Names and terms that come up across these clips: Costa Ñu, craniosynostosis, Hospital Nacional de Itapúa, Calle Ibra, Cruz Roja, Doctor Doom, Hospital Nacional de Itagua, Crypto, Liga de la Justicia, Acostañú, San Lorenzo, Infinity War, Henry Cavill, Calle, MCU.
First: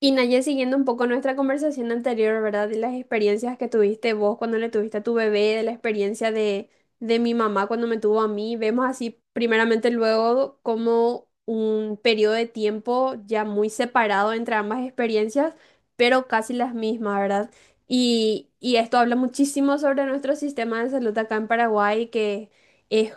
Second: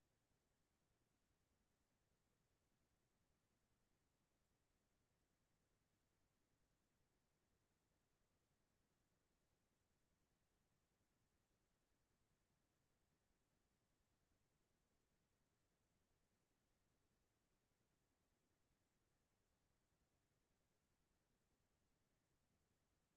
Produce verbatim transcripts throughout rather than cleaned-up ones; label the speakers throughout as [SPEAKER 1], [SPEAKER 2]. [SPEAKER 1] Y Naye, siguiendo un poco nuestra conversación anterior, ¿verdad? De las experiencias que tuviste vos cuando le tuviste a tu bebé, de la experiencia de, de mi mamá cuando me tuvo a mí, vemos así primeramente luego como un periodo de tiempo ya muy separado entre ambas experiencias, pero casi las mismas, ¿verdad? Y, y esto habla muchísimo sobre nuestro sistema de salud acá en Paraguay, que es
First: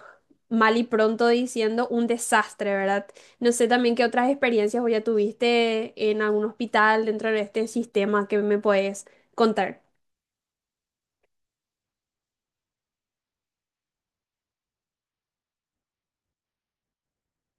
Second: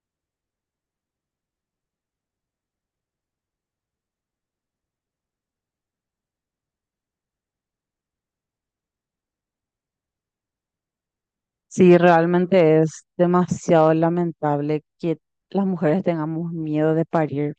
[SPEAKER 1] mal y pronto diciendo un desastre, ¿verdad? No sé también qué otras experiencias o ya tuviste en algún hospital dentro de este sistema que me puedes contar.
[SPEAKER 2] Sí, realmente es demasiado lamentable que las mujeres tengamos miedo de parir,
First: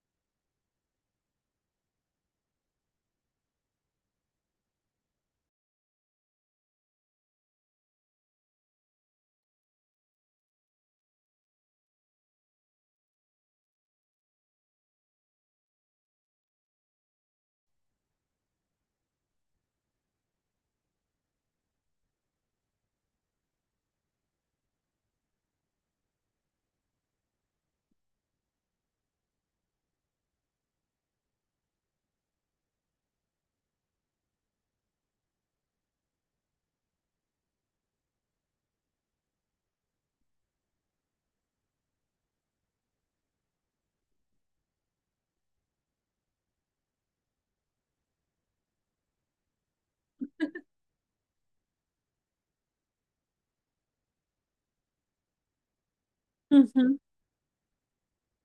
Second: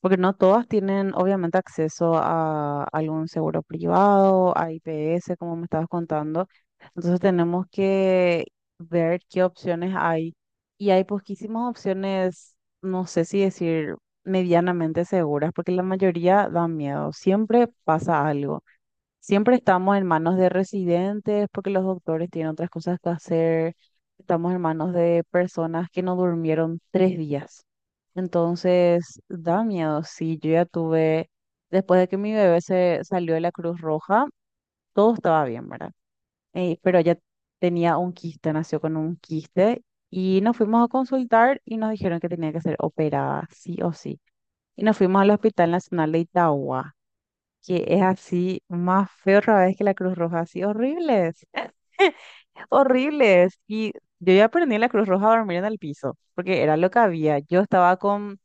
[SPEAKER 2] porque no todas tienen obviamente acceso a algún seguro privado, a I P S, como me estabas contando. Entonces tenemos que ver qué opciones hay. Y hay poquísimas opciones, no sé si decir medianamente seguras, porque la mayoría dan miedo. Siempre pasa algo. Siempre estamos en manos de residentes porque los doctores tienen otras cosas que hacer. Estamos en manos de personas que no durmieron tres días. Entonces, da miedo. Sí, yo ya tuve, después de que mi bebé se salió de la Cruz Roja, todo estaba bien, ¿verdad? Eh, pero ella tenía un quiste, nació con un quiste y nos fuimos a consultar y nos dijeron que tenía que ser operada, sí o sí. Y nos fuimos al Hospital Nacional de Itagua, que es así más feo otra vez que la Cruz Roja, así horribles, horribles. Y yo ya aprendí en la Cruz Roja a dormir en el piso, porque era lo
[SPEAKER 1] Ujú,
[SPEAKER 2] que había. Yo estaba con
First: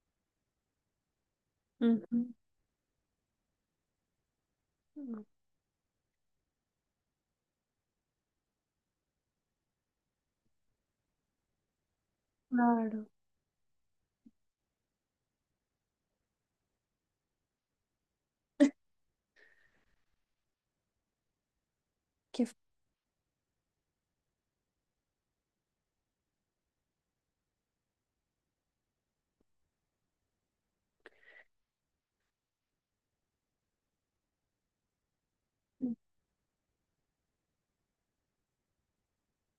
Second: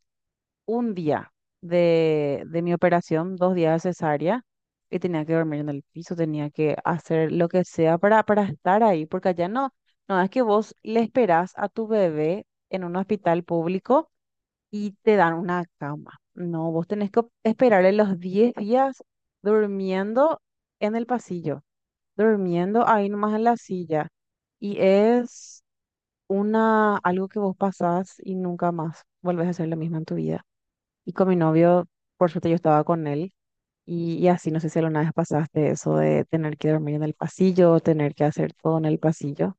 [SPEAKER 2] un día
[SPEAKER 1] ujú,
[SPEAKER 2] de, de mi operación, dos días de cesárea, y tenía que dormir en el piso, tenía que hacer lo que sea para, para estar ahí, porque allá no, no es que vos le esperás a tu bebé en un
[SPEAKER 1] claro.
[SPEAKER 2] hospital público y te dan una cama. No, vos tenés que esperarle los diez días durmiendo en el pasillo,
[SPEAKER 1] Qué, fu-
[SPEAKER 2] durmiendo ahí nomás en la silla. Y es una, algo que vos pasás y nunca más volvés a hacer lo mismo en tu vida. Y con mi novio, por suerte yo estaba con él. Y, y así, no sé si alguna vez pasaste eso de tener que dormir en el pasillo, tener que hacer todo en el pasillo.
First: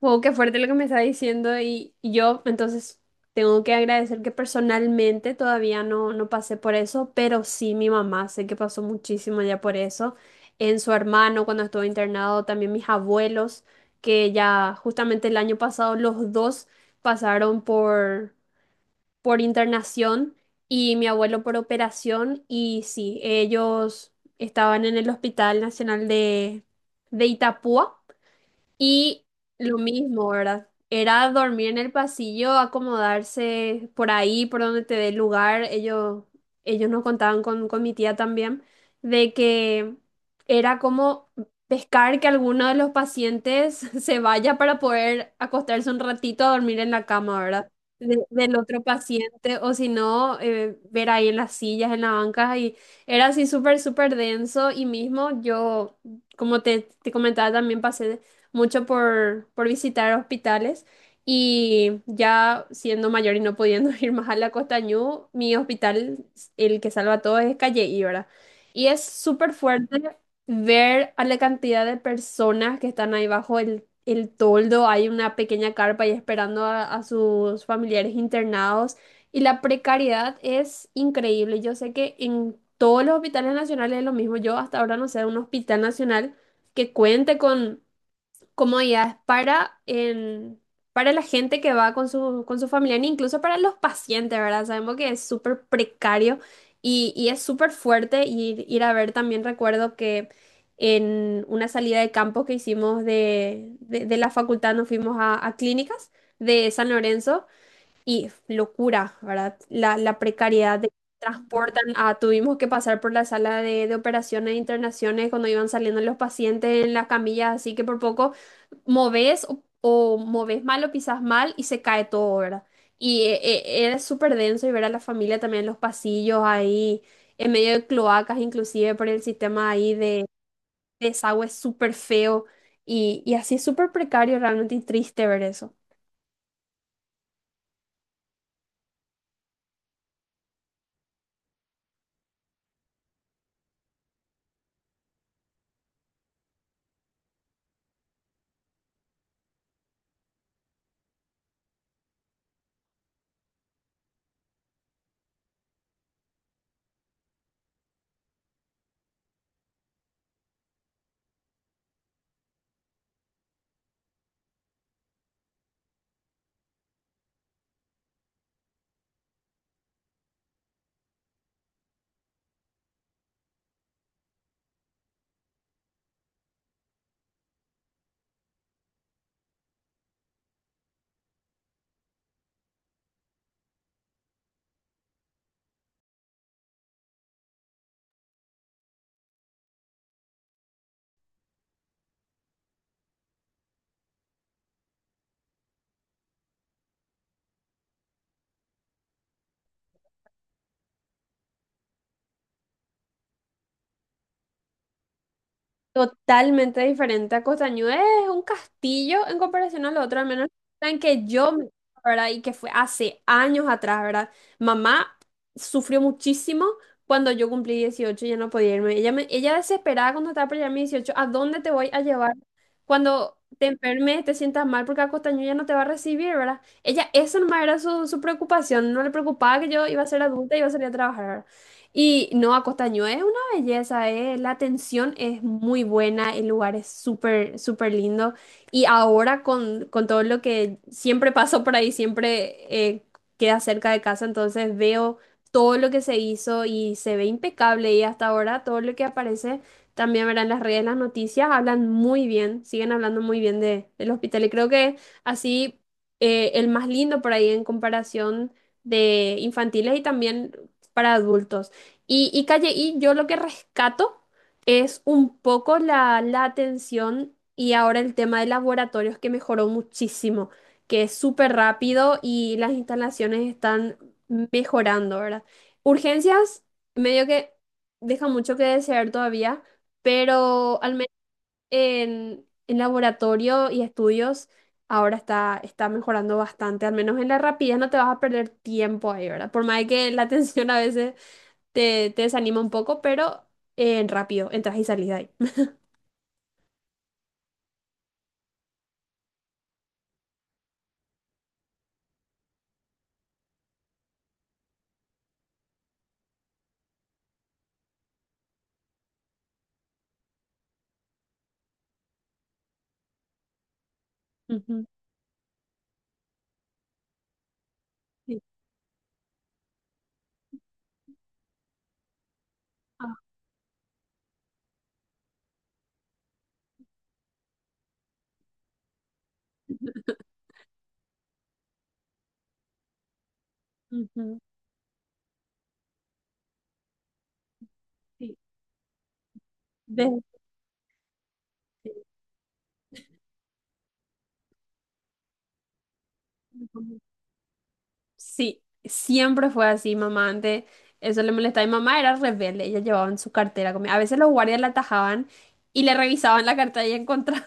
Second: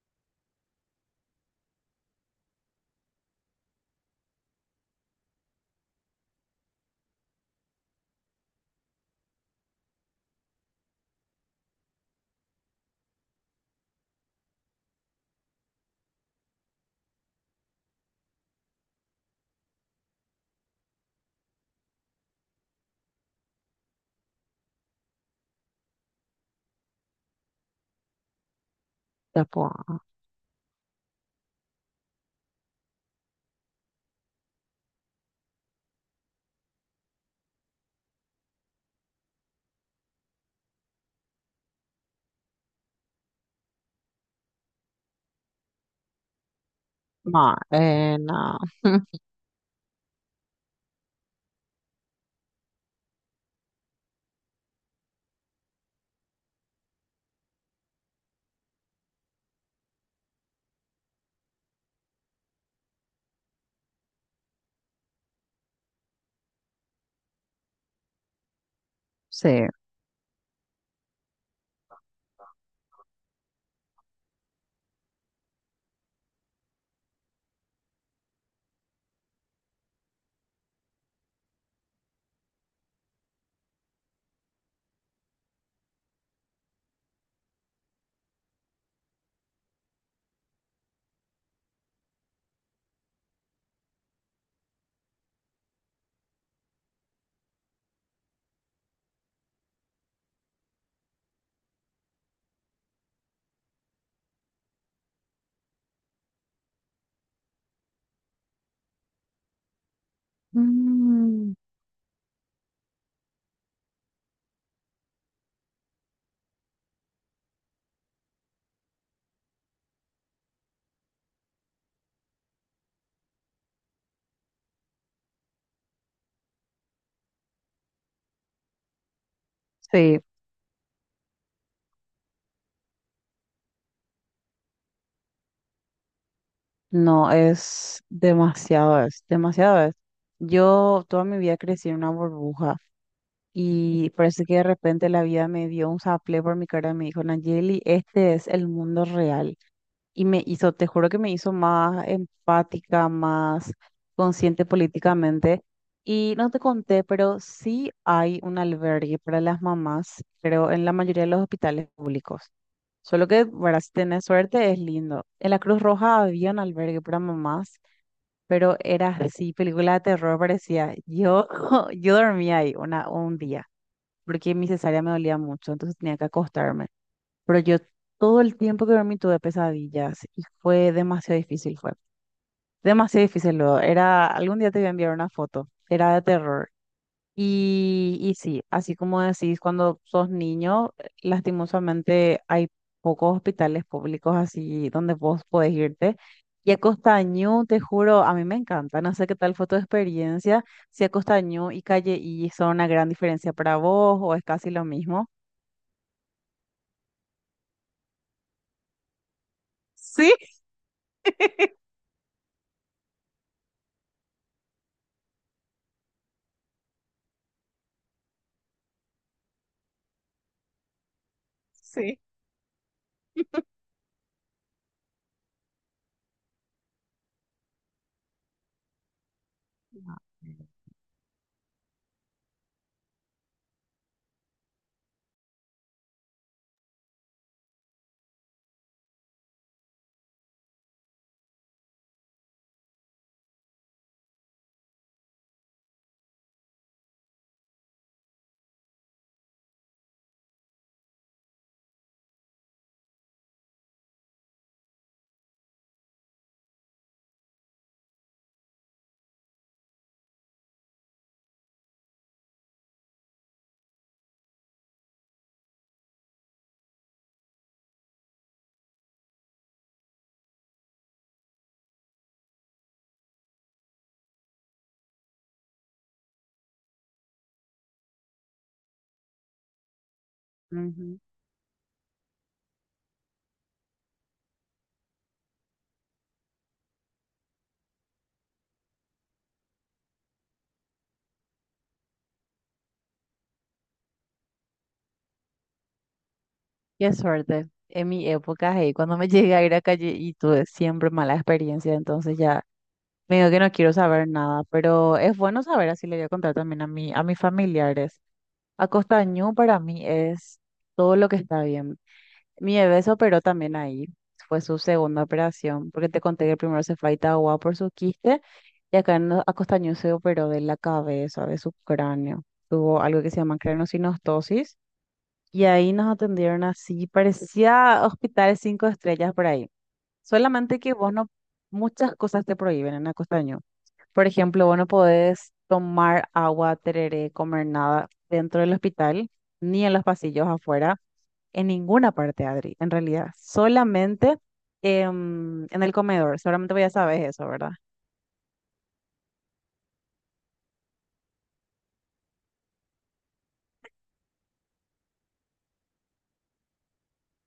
[SPEAKER 1] wow, qué fuerte lo que me está diciendo, y, y yo entonces tengo que agradecer que personalmente todavía no, no pasé por eso, pero sí mi mamá sé que pasó muchísimo ya por eso. En su hermano cuando estuvo internado, también mis abuelos, que ya justamente el año pasado los dos pasaron por por internación y mi abuelo por operación. Y sí, ellos estaban en el Hospital Nacional de, de Itapúa y
[SPEAKER 2] Ya, pues,
[SPEAKER 1] lo mismo, ¿verdad? Era dormir en el pasillo, acomodarse por ahí, por donde te dé lugar. Ellos, ellos nos contaban con, con mi tía también, de que era como pescar que alguno de los pacientes se vaya para poder acostarse un ratito a dormir en la cama,
[SPEAKER 2] no,
[SPEAKER 1] ¿verdad?
[SPEAKER 2] eh,
[SPEAKER 1] De- del
[SPEAKER 2] no.
[SPEAKER 1] otro paciente, o si no, eh, ver ahí en las sillas, en las bancas, y era así súper, súper denso. Y mismo yo, como te, te comentaba, también pasé mucho por, por visitar hospitales y ya siendo mayor y no pudiendo ir más a la Costa Ñu, mi hospital, el que salva a todos es Calle Ibra. Y es súper
[SPEAKER 2] Sí.
[SPEAKER 1] fuerte ver a la cantidad de personas que están ahí bajo el, el toldo, hay una pequeña carpa ahí esperando a, a sus familiares internados y la precariedad es increíble. Yo sé que en todos los hospitales nacionales es lo mismo. Yo hasta ahora no sé de un hospital nacional que cuente con comodidades para, el- para la gente que va con su, con su familia, e incluso para los pacientes, ¿verdad? Sabemos que es súper precario y, y es súper fuerte ir, ir a ver. También recuerdo que en una salida de campo que hicimos de, de, de la facultad nos fuimos a, a clínicas de San Lorenzo y locura, ¿verdad? La, la precariedad de
[SPEAKER 2] Mm,
[SPEAKER 1] transportan a, tuvimos que pasar por la sala de, de operaciones e internaciones cuando iban saliendo los pacientes en las camillas, así que por poco moves o, o moves mal o pisas mal y se cae todo, ¿verdad? Y eh, eh, era súper denso y ver a la familia también en los pasillos ahí, en medio de cloacas, inclusive por el sistema ahí
[SPEAKER 2] sí.
[SPEAKER 1] de desagüe súper feo y, y así es súper precario realmente y triste ver eso.
[SPEAKER 2] No, es demasiado, es demasiado, es. Yo toda mi vida crecí en una burbuja y parece que de repente la vida me dio un saplé por mi cara y me dijo, Nayeli, este es el mundo real, y me hizo, te juro que me hizo más empática, más consciente políticamente. Y no te conté, pero sí hay un albergue para las mamás, pero en la mayoría de los hospitales públicos. Solo que, para si tenés suerte, es lindo. En la Cruz Roja había un albergue para mamás, pero era así, película de terror parecía. Yo, yo dormía ahí una, un día, porque mi cesárea me dolía mucho, entonces tenía que acostarme. Pero yo todo el tiempo que dormí tuve pesadillas y fue demasiado difícil, fue demasiado difícil luego. Era, algún día te voy a enviar una foto, era de terror. Y, y sí, así como decís, cuando sos niño, lastimosamente hay pocos hospitales públicos así donde vos podés irte. Y a Costañú, te juro, a mí me encanta, no sé qué tal fue tu experiencia, si a Costañú y Calle y son una gran diferencia para vos o es casi lo mismo.
[SPEAKER 1] Totalmente diferente a Costañú. Es un castillo en comparación al otro, al
[SPEAKER 2] Sí,
[SPEAKER 1] menos en que yo, me- ¿verdad? Y que fue hace años atrás, ¿verdad? Mamá sufrió muchísimo cuando yo cumplí dieciocho y ya no podía irme. Ella, me, ella desesperada cuando estaba por llegar a mis dieciocho, ¿a dónde te voy a
[SPEAKER 2] sí.
[SPEAKER 1] llevar cuando te enfermes, te sientas mal? Porque a Costañú ya no te va a recibir, ¿verdad? Ella, eso nomás era su, su preocupación. No le preocupaba que yo iba a ser adulta y iba a salir a trabajar, ¿verdad? Y no, a Costañú es belleza, ¿eh? La atención es muy buena, el lugar es súper, súper lindo. Y ahora con, con todo lo que siempre paso por ahí, siempre eh, queda cerca de casa, entonces veo todo lo que se hizo y se ve impecable. Y hasta ahora todo lo que aparece, también verán las redes, las noticias, hablan muy bien, siguen hablando muy bien de, del hospital. Y creo que así eh, el más lindo por ahí en comparación de infantiles y también para adultos. Y, y Calle I, yo lo que rescato es un poco la, la atención y ahora el tema de laboratorios que mejoró muchísimo, que es súper rápido y las instalaciones están mejorando, ¿verdad? Urgencias, medio que deja mucho que desear todavía, pero al menos en, en laboratorio y estudios ahora está, está mejorando bastante, al menos en la rapidez no te vas a perder tiempo ahí, ¿verdad? Por más de que la atención a veces te, te desanima un poco, pero eh, rápido, entras y salís de ahí.
[SPEAKER 2] Qué suerte. En mi época, hey, cuando me llegué a ir a calle y tuve siempre mala experiencia, entonces ya me digo que no quiero saber nada, pero es bueno saber, así le voy a contar también a mi, a mis familiares. Acostañú para mí es todo lo que está bien. Mi bebé se operó también ahí, fue su
[SPEAKER 1] Ujú,
[SPEAKER 2] segunda operación, porque te conté que el primero se fue a Itagua por su
[SPEAKER 1] sí.
[SPEAKER 2] quiste, y acá en Acostañú se operó de la cabeza, de su cráneo. Tuvo
[SPEAKER 1] Ah,
[SPEAKER 2] algo que se llama craniosynostosis y ahí nos atendieron así, parecía hospitales cinco estrellas por ahí. Solamente que vos no, muchas cosas te prohíben en Acostaño. Por
[SPEAKER 1] ujú,
[SPEAKER 2] ejemplo, vos no podés tomar agua, tereré, comer nada
[SPEAKER 1] sí.
[SPEAKER 2] dentro del hospital, ni en los
[SPEAKER 1] Desde-
[SPEAKER 2] pasillos afuera, en ninguna parte, Adri, en realidad. Solamente em, en el comedor, seguramente vos ya sabes eso, ¿verdad?
[SPEAKER 1] Sí, siempre fue así, mamá. Antes eso le molestaba. Mi mamá era rebelde, ella llevaba en su cartera comida. A veces los guardias la atajaban y le revisaban la cartera y encontraban.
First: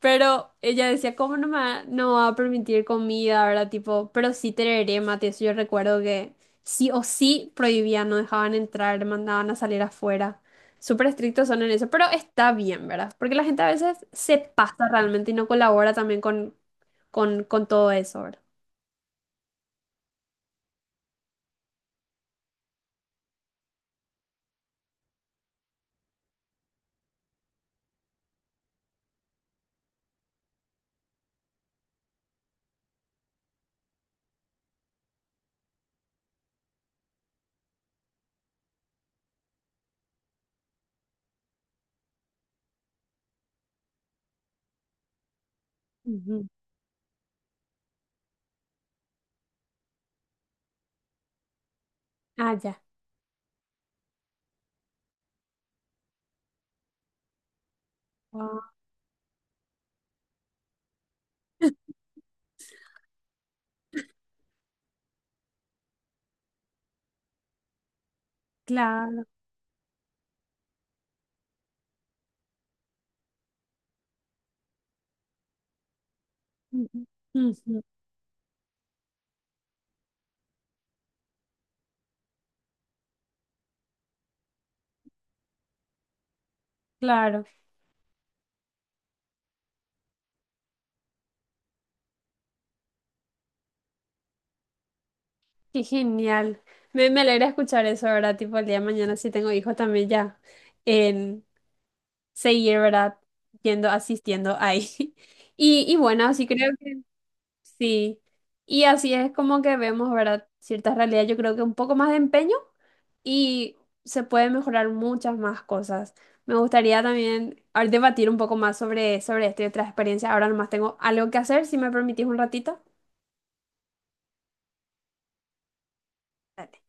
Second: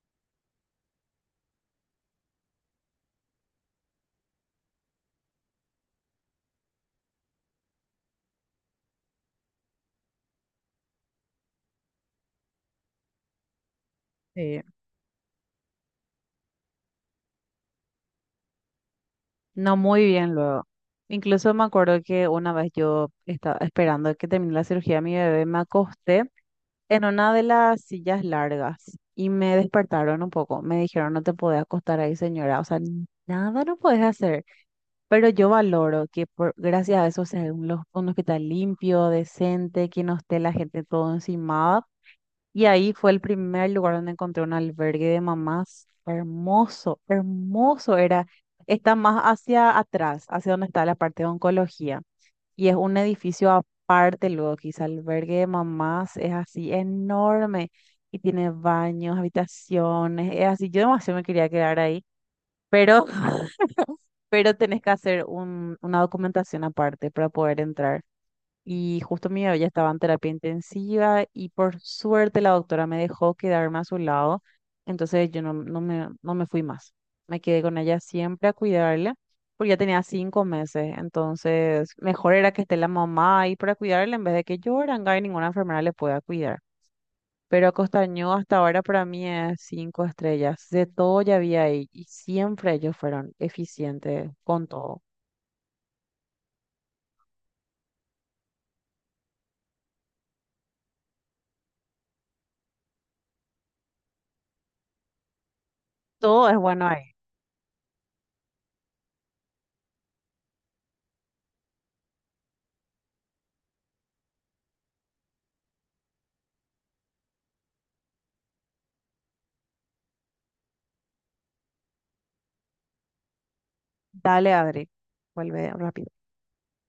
[SPEAKER 1] Pero ella decía, ¿cómo no me va, no va a permitir comida, ¿verdad? Tipo, pero sí tereré mate. Eso yo recuerdo que sí o sí prohibían, no dejaban entrar, mandaban a salir afuera. Súper estrictos son en eso, pero está bien, ¿verdad? Porque la gente a veces se
[SPEAKER 2] Sí.
[SPEAKER 1] pasa realmente y no colabora también con, con, con todo eso, ¿verdad?
[SPEAKER 2] No, muy bien luego. Incluso me acuerdo que una vez yo estaba esperando que terminara la cirugía de mi bebé, me acosté en una de las sillas largas y me despertaron un poco. Me dijeron, no te podés acostar ahí, señora. O sea, n- nada no puedes hacer. Pero yo valoro que por, gracias a eso sea un, lo- un hospital limpio, decente, que no esté la gente todo encimada. Y ahí fue el primer lugar donde encontré un albergue de mamás.
[SPEAKER 1] Ujú.
[SPEAKER 2] Hermoso, hermoso era. Está más hacia atrás, hacia donde está la parte de oncología.
[SPEAKER 1] Ah,
[SPEAKER 2] Y es
[SPEAKER 1] ya.
[SPEAKER 2] un edificio aparte luego, quizá el albergue de mamás es así enorme y tiene
[SPEAKER 1] Wow,
[SPEAKER 2] baños, habitaciones, es así. Yo demasiado me quería quedar ahí, pero, pero tenés que hacer un, una documentación aparte para poder entrar. Y
[SPEAKER 1] claro.
[SPEAKER 2] justo mi bebé ya estaba en terapia intensiva y por suerte la doctora me dejó quedarme a su lado. Entonces yo no, no me, no me fui más.
[SPEAKER 1] Ujú.
[SPEAKER 2] Me quedé con
[SPEAKER 1] Ujú,
[SPEAKER 2] ella siempre a cuidarla porque ya tenía cinco meses. Entonces mejor era que esté la mamá ahí para cuidarla en vez de que yo, Aranguá, y ninguna enfermera le pueda cuidar.
[SPEAKER 1] claro,
[SPEAKER 2] Pero Acostañó hasta ahora para mí es cinco estrellas. De todo ya había ahí y siempre ellos fueron eficientes con todo.
[SPEAKER 1] qué genial. Me, me alegra escuchar eso, ¿verdad? Tipo, el día de mañana si tengo hijos también ya. Seguir, ¿verdad? Yendo, asistiendo ahí. Y, y bueno, así
[SPEAKER 2] Todo es
[SPEAKER 1] creo
[SPEAKER 2] bueno
[SPEAKER 1] que
[SPEAKER 2] ahí.
[SPEAKER 1] sí. Y así es como que vemos, ¿verdad? Ciertas realidades, yo creo que un poco más de empeño y se puede mejorar muchas más cosas. Me gustaría también a ver, debatir un poco más sobre, sobre esto y otras experiencias. Ahora nomás tengo algo que hacer, si me permitís un ratito.
[SPEAKER 2] Dale, Adri. Vuelve rápido.
[SPEAKER 1] Dale.